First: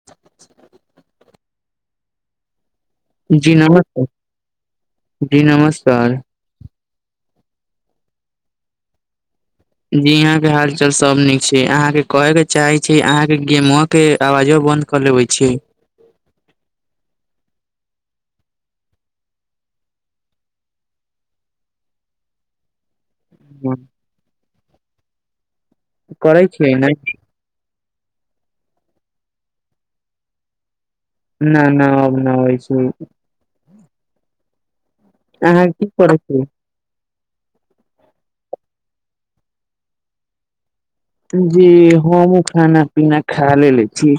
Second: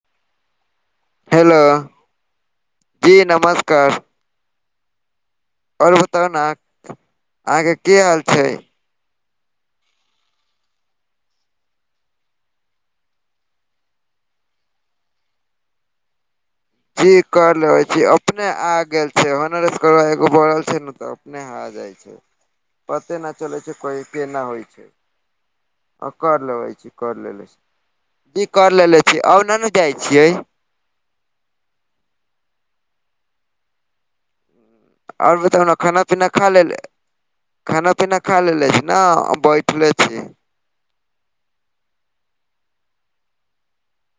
[inaudible] Hello जी नमस्कार। जी नमस्त- आओर बताउ ने? अहाँ के की हाल छै? जी यहां के हालचाल सब नीक छै। अहां के कहै के चाहे छी अहाँ के गेमम के अवाजो बंद कऽ लेबै छै। जी कर लेबे छी। अपने आ गेल छै ओनरसे कर एगो बढ़ल छै ने त अपने आ जाइ छै। पते न चलै छै पैइग कोना होइ छै? आ करै कर लेबे छियै ने छी, कर लेले छी। की कर लेेले छी आ उने नइ ने जाइ छियै? न न अब न होइ छै। और बताउ अहाँ ने की खाना करै पीना छी खा लेलय खाना पीना खा लेले छी नेता बैठले छी। जी हमू खाना पीना खा लेलेे छी।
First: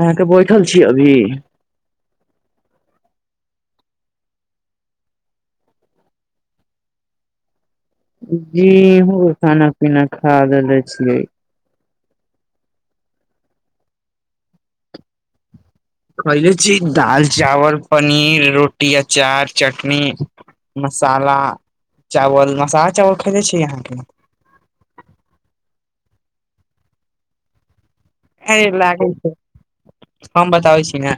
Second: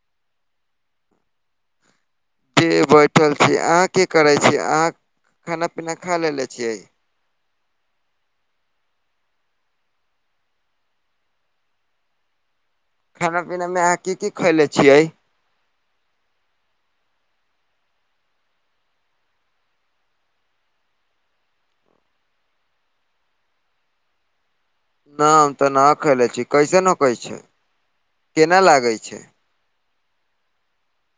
अहाँ त बैठल छीै अभी। के बैठल छी। अहाँ के करै छियै? अहाँ खाना पीना खा लेले छियै? जी हुं खाना पीना खा लेले छियै। खाना पीनामे अहाँ की की खयले छियै? खयले छियै दाल, चावल, पनीर, रोटी, अचार, चटनी मसाला, चावल, मसाला चावल खैलै छियै अहाँ की? न हम तऽ न खइले छी। कैसे होकनछै? एऐन लागे छै। हम बताबइ छी ने।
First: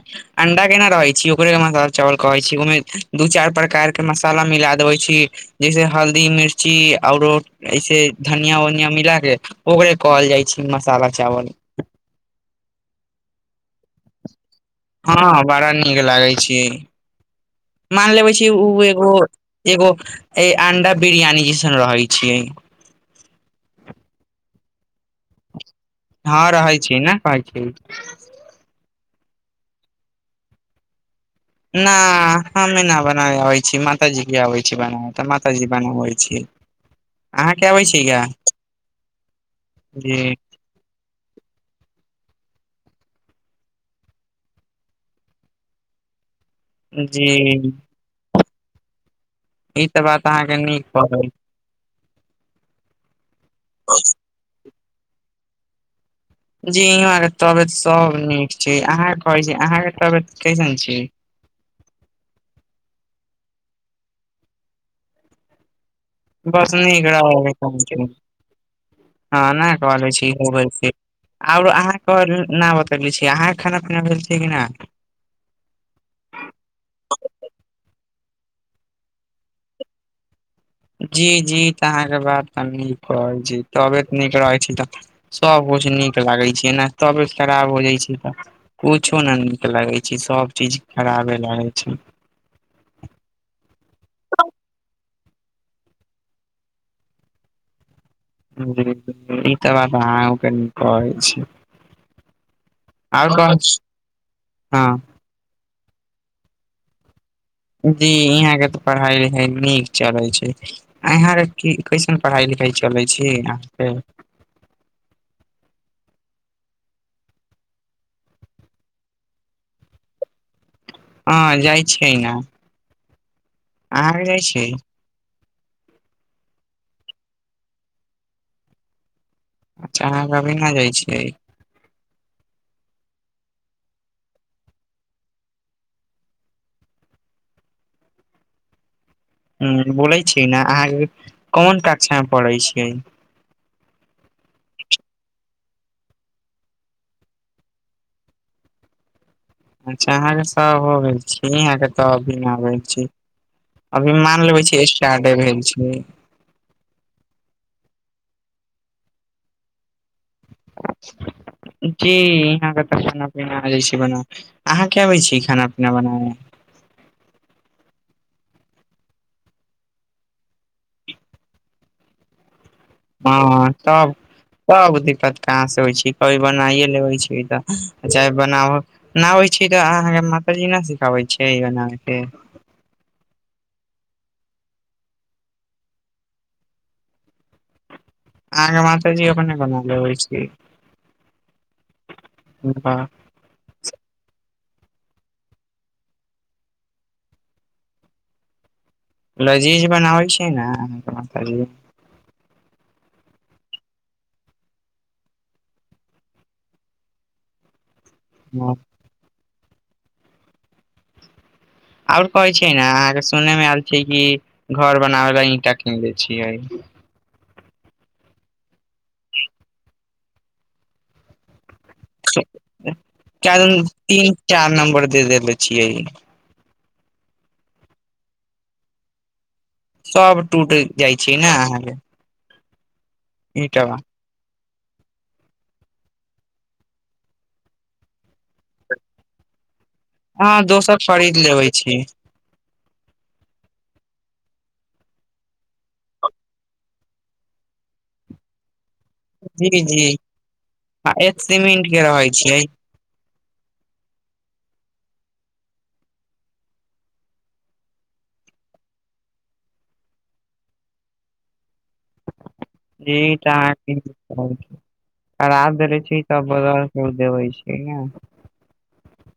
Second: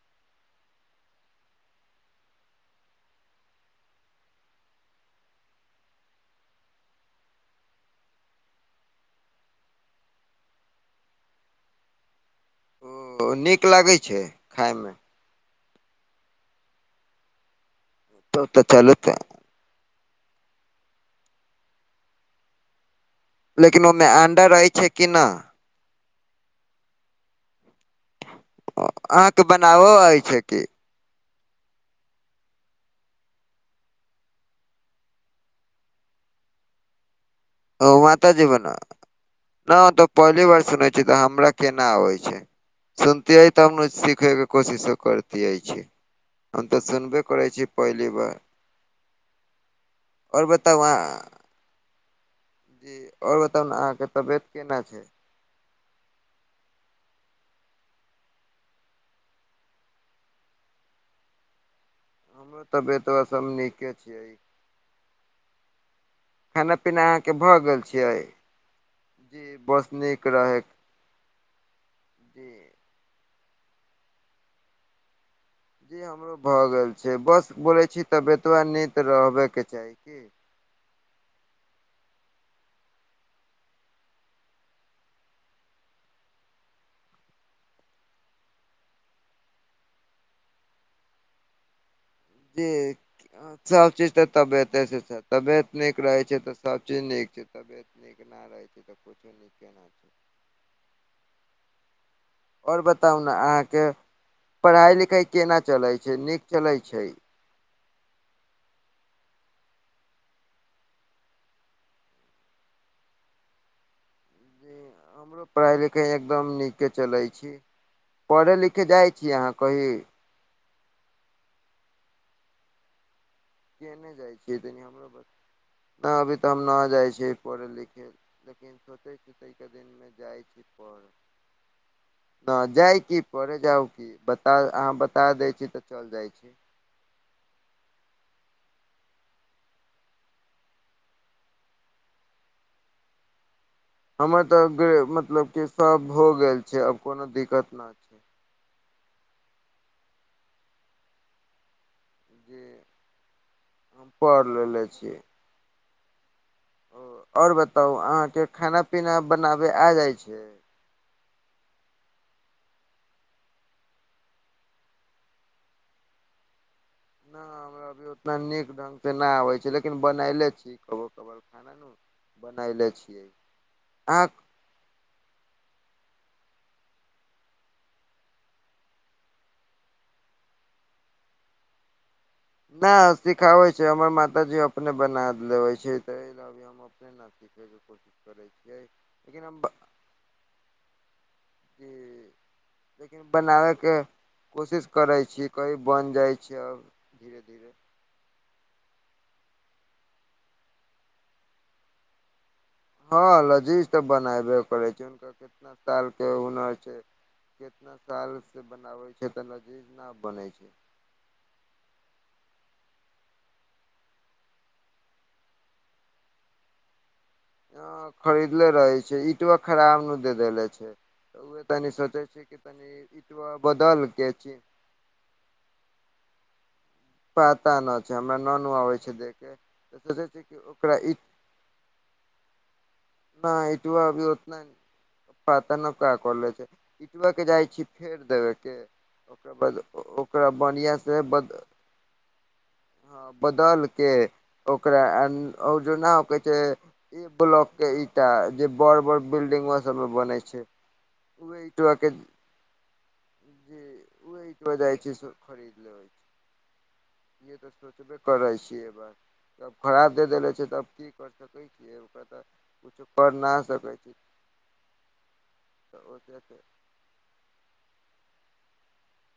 अंडा केना रहय छी, ओकरे मसाला चावल कहै छी ओय मे दू चाइर प्रकार के मसाला मिला देबे छी जैसे हल्दी मिर्ची औरो ऐसे धनिया वनिया मिला के ओकरे कहल जाइ छै मसाला चावल। ओ नीक लागै छै खाइमे? हँ बड़ा नीक लागे छियै। मान लेबे तब छी तऽ उ चलू एगो तऽ एगो ए अंडा बिरियानी जैसन रहै छियै। लेकिन ओमे अंडा रहै छै कि नऽ? हँ रहै छियै नइ कहइ छय? [unintelligible] अहाँके बनाबो आइ छै की? न हमे न बना आबै छीयै मातााजी केआबे छय बना तऽ माताजी बनाबय छै। [inaudible] ओ माताजेी बना, न तो जी पहली बार सुनय छय हमरा केना आबै छै? सुनतियै तब ने सिखे के कोशिशो करतिये छी। हम तऽ सुनबे करै जी छी पहली बार। ईत बात आओर आहा के बताउ नीक अहाँ [unintelligible] जी और बताउ ने अहाँके तबियत केना छै? जी इहं के तबियत सब नीक छै अहां के कहै छी अहां के तबियत कैसन छै? हमरो तबियत [unintelligible] सब नीके छियै। खाना पीना अहाँके भऽ गेल छियै [unintelligible] जी बस नीक रहै [unintelligible] और अहाँके जी न बतब छी, अहाँके खाना पीना भेल छय कि ना? जी हमरो भऽ गेल छै बस बोलय छी तबियत नीत रहबेके चाही, की? जी जी तऽ अहाँके बात हम नीक कहय छी। तबियत नीक रहै छै तऽ सभ कुछ नीक लागै छै एना तबियत खराब हो जाइ छै तऽ कुछो नहि नीक लगैत छै सभ चीज खराबे लागैत छै। [unintelligible] सबचीज तऽ तबियते से छै तबियत नीक रहैत छै तऽ सबचीज नीक छै। नीक ना रहै छै तऽ कुछो नीक ई तऽ केना बात छै अहके न कहै छी। और बताउ न आओर कहै छी अहाँके हँ पढ़ाइ लिखाइ केना चलै छै नीक चलै छै। जी यहाँ के तऽ पढ़ाई लिखाई नीक चलै छै। अहाँ के कइसन पढ़ाइ लिखाइ चलै छै अहाँके। जी हमरो पढ़ाइ लिखाइ एकदम नीके चलैत छै। पढ़ै लिखै जाए छी अहाँ कही। हँ जाए छियै ने। केने अहाँके जाए जाइ छियै तनि हमरो पर न अभी तऽ हम नै जाए छियै पढ़े लिखे लेकिन सोचै छी तैय के दिन अच्छा मे अहाँके जाइ अभी छी न पढ़ छियै नहि जाइ की पड़ै जाउ की बता अहाँ बता दै छी तऽ चलि जाइ छी ह बोलै छी ने अहाँके कोन कक्षा मे पढ़ै छियै हमर तऽ मतलब क सब भ गेल छै आब कोनो दिक्कत न छै अच्छा अहाँके सब हो गेल छी अहाँके त अभी न जे आबै छी हम अभी मान पढ़ लेबे छी लेले छियै स्टार्डे भेल छी ओर बताउ अहाँके खाना पीना बनाबै आब जाए छै जी यहाँ के तऽ खाना पीना आ जाए छै बनाबै अहाँ के अबै छै खाना पीना बनावै नहि हमरा अभी उतना नीक ढंग से नहि आबै छै लेकिन बनले छी कबो कबार खाना बनाय ले छी हँ तब तब दिक्कत कहाँसँ होइ छै कभी बनाइए लेबै छै तऽ चाहे बनाबक नाबै छी तऽ अहाँके माता जी नहि सिखाबै छै बना के नै सिखाबै छै हमर माताजी अपने बना लेबे छै त ल अपने न सीखैके कोशिश करै अहाँके छियै माताजी लेकिन अपने हम बना लेबै छी जे हुनका लेकिन बनाबैके कोशिश करै छी कभी बनि जाए छै अब धीरे-धीरे लजीज बनाबै छै ने कहा के माताजी हँ लजीज तऽ बनाबे करै छी हुनकर कितना साल के हुनर छै कितना सालसे बनाबै छै तऽ लजीज नऽ बनै छै आओर कहै छै ने अहाँके सुनय मे आयल छै कि घर बनाबे ला ईटा कीन ले छियै। हं खरीदले रहे छै इटो खराब नु द देेले छै उहे तनी स कैल तीन ची चार नम्बर दे देेले छियै पता न छै हमरा ननू आबै छै देखै सब टूटे जाए छै ने अहाँके हं ईंटवा ईटवा भी- नै नै पता न का करले छै इटबै के जाइ छी फेर दैबे के ओकर बाद ओ-ओ हँ दोसर खरीद लेबै छी बदके ओकरा अपन ओजैना कहै छै ए बलोक के ईटा जे बड़ बड़ बिल्डिंग सब जी-जी मे बनै छै आ एक सीमेंट के रहै छियै जे वहीं पर जाए छी सब खरीद लेबै छी। ई तऽ सोचबे करै छियै एहि बार तब खराब दे देेले छै तब की कर सक [inaudible] [unintelligible] [unintelligible] तऽ देबै छै ने।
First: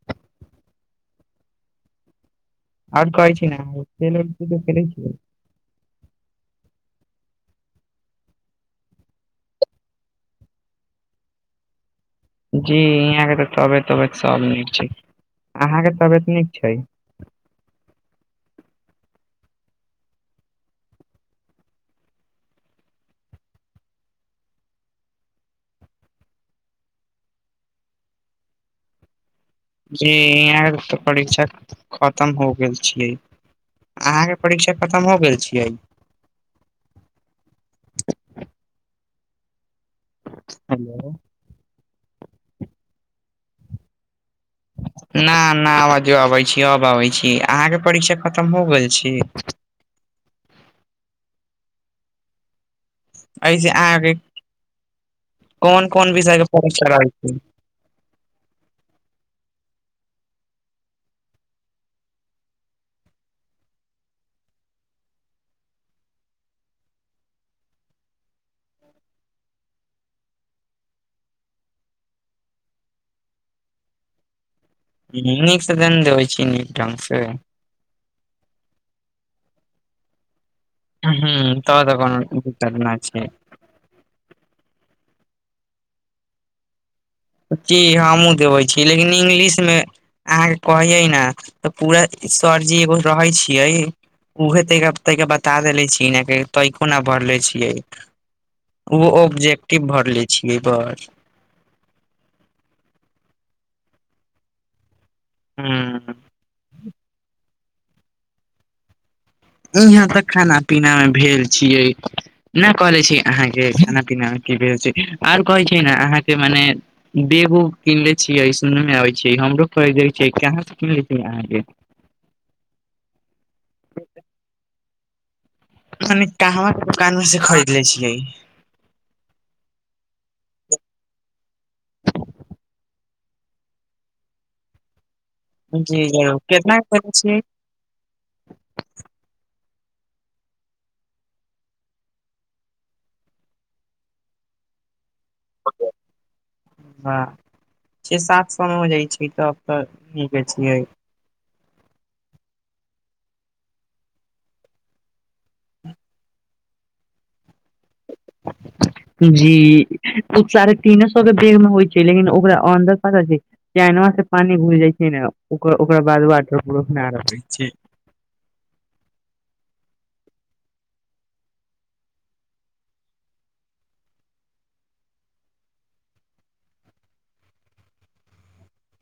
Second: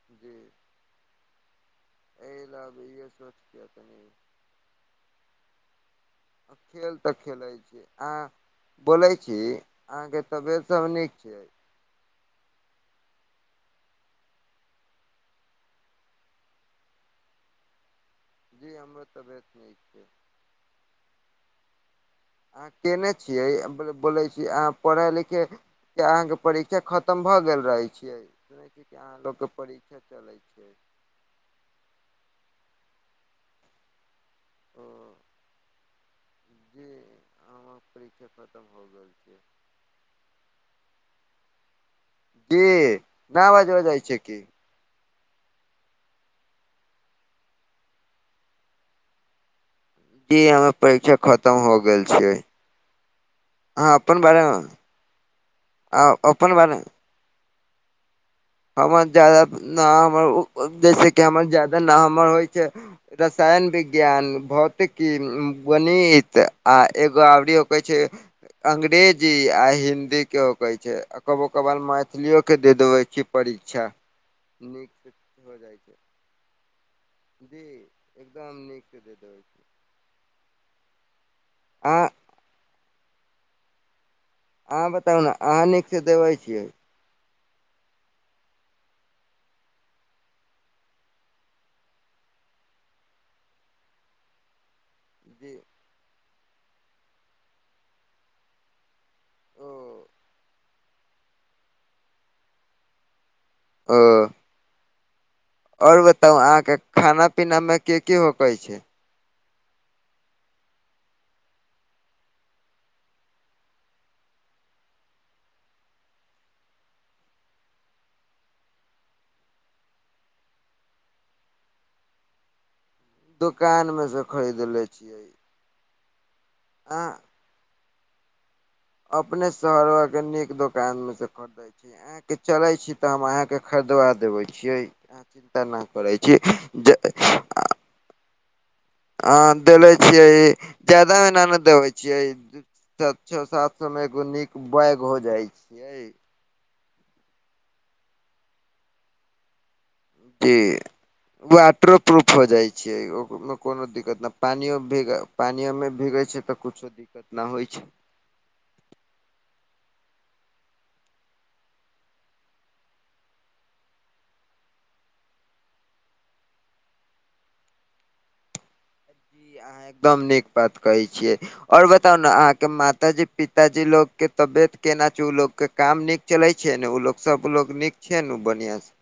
[unintelligible] एहि ल इहे आओर कहै छी ने सोचके तनी [unintelligible] खेल तऽ खेलेलय छै आ बोलै छी अहाँके तबियत सब नीक छै? जी यहाँ के त तबियत उबियत सब नीक छै। अहाँ के तबियत नीक छै? जी हमर तबियत ठिक छय। अहाँ केने छियै बोलै छी अहाँ पढ़ै लिखै कि अहाँके परीक्षा खतम भऽ गेल रहैत छियै सुनैत छियै कि अहाँ लोकके परीक्षा जी चलै इहाँ छै तऽ परीक्षा खतम हो गेल छिए। अहाँ के परीक्षा खतम ओ हो गेल छिए? जी हमर परीक्षा खतम हो गेल छै। हेलो! जी नहि बाजब जाइ छै की। ना ना आवाजो अबै छी अब आबै छी अहाँके परीक्षा खतम हो गेल छी। जी हमे परीक्षा खतम हो गेल छै। ऐसे अहाँ अहाँके अपन बारे मे कोन आ कोन विषय के अपन बारे परीक्षा रहल छी? हमर जादा न हमर जैसे कि हमर जादा न हमर होइ छै। रसायन विज्ञान, भौतिकी, गणित आ एगो आबरी कहै छै अंग्रेजी आ हिन्दी के हो कहै छै आ कबो कबार मैथिलियोक के दे देबै छी परीक्षा। नीक ह हो नीकसँ जाइ छै देन देवे छी नीक ढंगसँ। जी एकदम नीक से दे देबै छी। हू तब तऽ अहाँ कोनो दिक्कत नहि छै। अहाँ बताउ न अहाँ नीकसँ देबै छियै। की हमहूँ देबै छी लेकिन इंग्लिश में अहाँके कहैयै ने तऽ पूरा सरजी एगो रहै छियै उहे तै तैय के जी बता देले छी न पै कोना भरले छियै ओ ओ ऑब्जेक्टिव भरले छियै बस। आ और हूँ बताउ अहाँके खाना पीना में कि कि होके छै? इहाँ तऽ खाना पीना मे भेल छियै नहि कहले छी अहाँके खाना पीना मे की भेल छै आओर कहै छै ने अहाँके मने बेगो किनले छियै सुन मे आबै छै हमरो खरीदे छै कहाँ से किनले छी अहाँ के दुकान में से खरीद ले छियै। मने कहवा अहाँ दुकान मे से खरीदले छियै? अपने शहर के नीक दुकान में से खरीदे अहाँके चलै छी तऽ हम अहाँके खरीदबा देबै छियै। अहाँ चिन्ता नहि जी करै जरूर छी केतना जे के देले छियै आहा देले छियै जादा एहिना ने देबे छियै। त छः सात सौ में एगो नीक बैग हो जाय छियै। ह छः सात सौ मे हो जाइ छै तब तऽ निके छियै। वाटर प्रूफ हो जाइ छै ओ कोनो दिक्कत ना पानियो मे भीग पानियोमे भीगै छै तऽ कुछो दिक्कत ना होइ छै। [inaudible] जी ऊ साढ़े तीने सए के बेग मे होइ छै लेकिन ओकरा अन्दर पता छै चैनवा से पानी घूस जाइ छै ने ओकर ओकरा बाद वाटर प्रूफ ना रह जाइ छै। ई अहाँ एकदम नीक बात कहै छियै। ओर बताउ ने अहाँके माताजी पिताजी लोकके तबियत केना छै ऊ लोक के काम निक चलै छै ने उ लोग सबलोग नीक छै ने उ बढ़िया से?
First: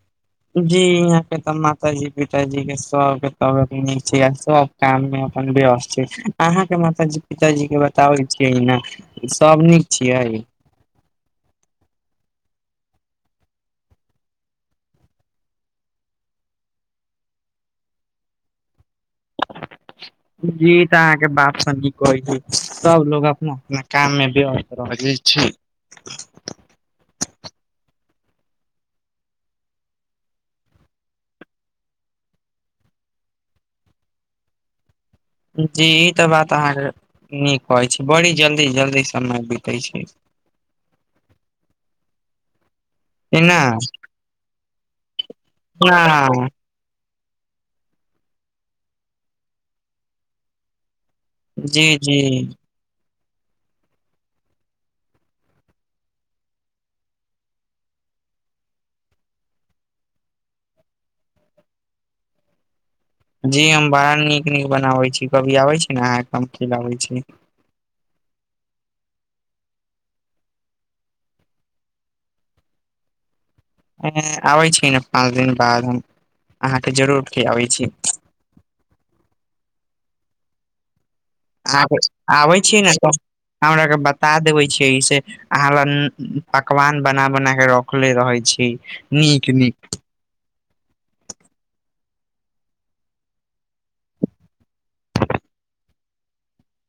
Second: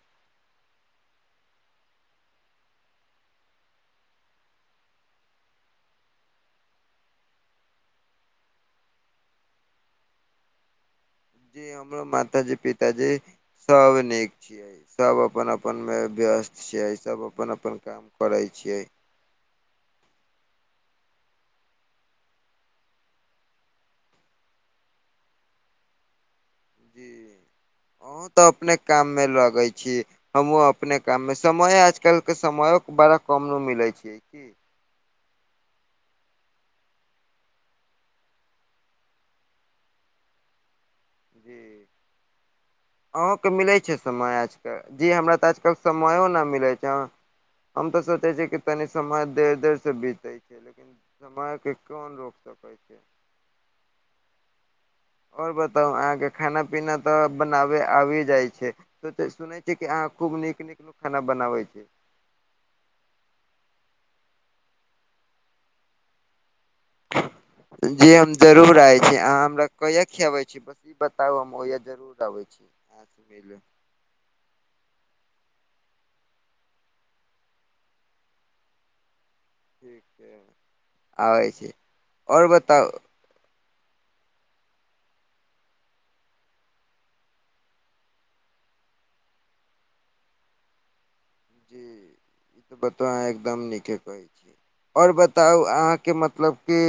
जी यहाँ के तऽ माता जी पिताजी के सबके तबीयत नीक छै आ सब काम मे अपन व्यस्त छै अहाँके मातााजी पिताजी के बताबै छियै न। सब नीक छियै। जी हमरो माता जी पिताजी सब नीक छियै। सब अपन अपनमे व्यस्त छियै सब अपन अपन काम करै छियै। जी ई तऽ अहाँके बात सही कहै छी सब लोग अपना अपना काम मे व्यस्त रहली छै। जी अहौं तऽ अपने काममे लगै छी। हमूँ अपने काममे समय आजकलके समयो बड़ा कम नु मिलै छै। जी ई तऽ बात अहाँके नीक कहै छै बड़ी जल्दी जल्दी समय बितै छै। जी कि अहौंके ना मिलै छै समय आजकल जी हमरा तऽ आज कल समयो ना मिलै छै। हम तऽ सोचे छी कि तनी समय देर देर से बीतै के लेकिन समयके जी जी कोन रोक सकै छै। आओर बताउ अहाँके खाना पीना तऽ बनाबै आबि जाइ छै। सुनै छी कि अहाँ खूब नीक-नीक खाना बनाबै छी। जी हम बड़ा नीक-नीक बनाबै छी कभी अबै छी ना अहाँके हम खिलाबै छी। जी हम जरूर आबै छी अहाँ हमरा कहिया खियाबै छी बस ई बताउ हम ओहिआ जरूर अबै छी। आहाॅंस मिले। एं आबै छी ने पाँच दिन बाद हम अहाँके जरूर खिआबै छी। ठीक छै आबै छी। आब आओर आबै छीयै बताउ ने तऽ हमराके बता देबै छियै ईसे अहाँ लन पकवान बना-बना के रखऽले रहै छी नीक-नीक। जी ई तऽ बतबा अहां एकदम नीके कहे छी। आओर बताउ अहाँके मतलब कि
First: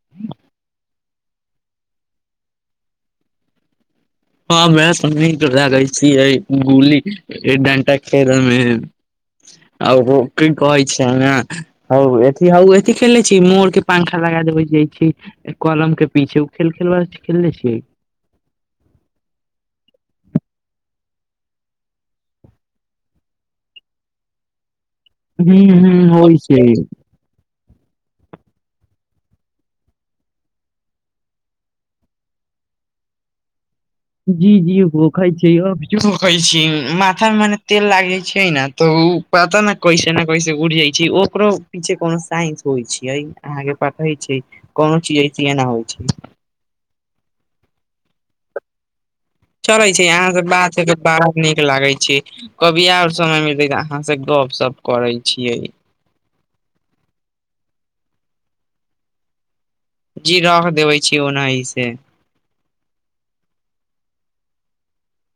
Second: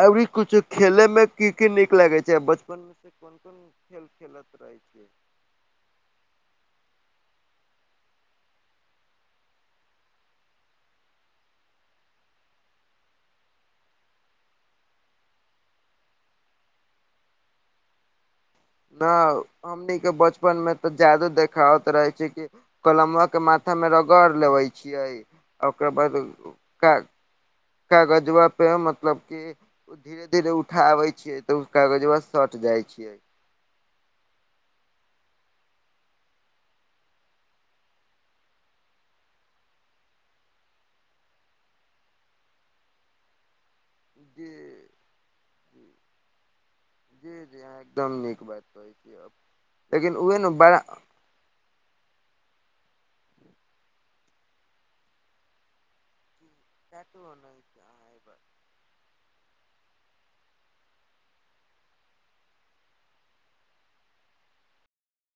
अबरि कुछो खेलैय मे की-की नीक लगै छै बचपन मे से कोन-कोन खेल खेलत [unintelligible] गुली डंटा खेलऽ मे। आउ ओ की कहै छै ने हऊ एथि हऊ ऐथि खेलने छी मोर के पंख लगा देबै जाइ छी। कलम के पीछे ओ खेल खेलबा छी खेलने छी। न हमनीके बचपन में तऽ जादे देखावत रहे छै कि कलम्वा के माथा में रगड़ लेबय छियै। हूं ओकर हूं होइ छै। कागजबा पे मतलब की धीरे धीरे उठाबै छियै तऽ ऊ कागजबा सऽट जाइ छियै। जी जी होखै छै, अभियो होखै छी माथा मे मने तेल लाग जाइ छै न तऽ ओ पता ना कैसे ने कैसे उड़ि जाइ छै। ओकरो पीछे कोनो साइंस होइ छीयै। अहाँके पतहे छै, जी कोनो चीज ऐसे एना होइ छै। जी-जी अहाँ एकदम नीक बात कहै छी। चलय छै, अहाँ बात कऽ के बाड़ा नीक लागै छि। कभी आऊ समय मिलते तऽ अहाँ से गऽप सऽप कऽरय छीयै। ऐनो नहि जायब। जी रह देबैय छी ओनाहिं से।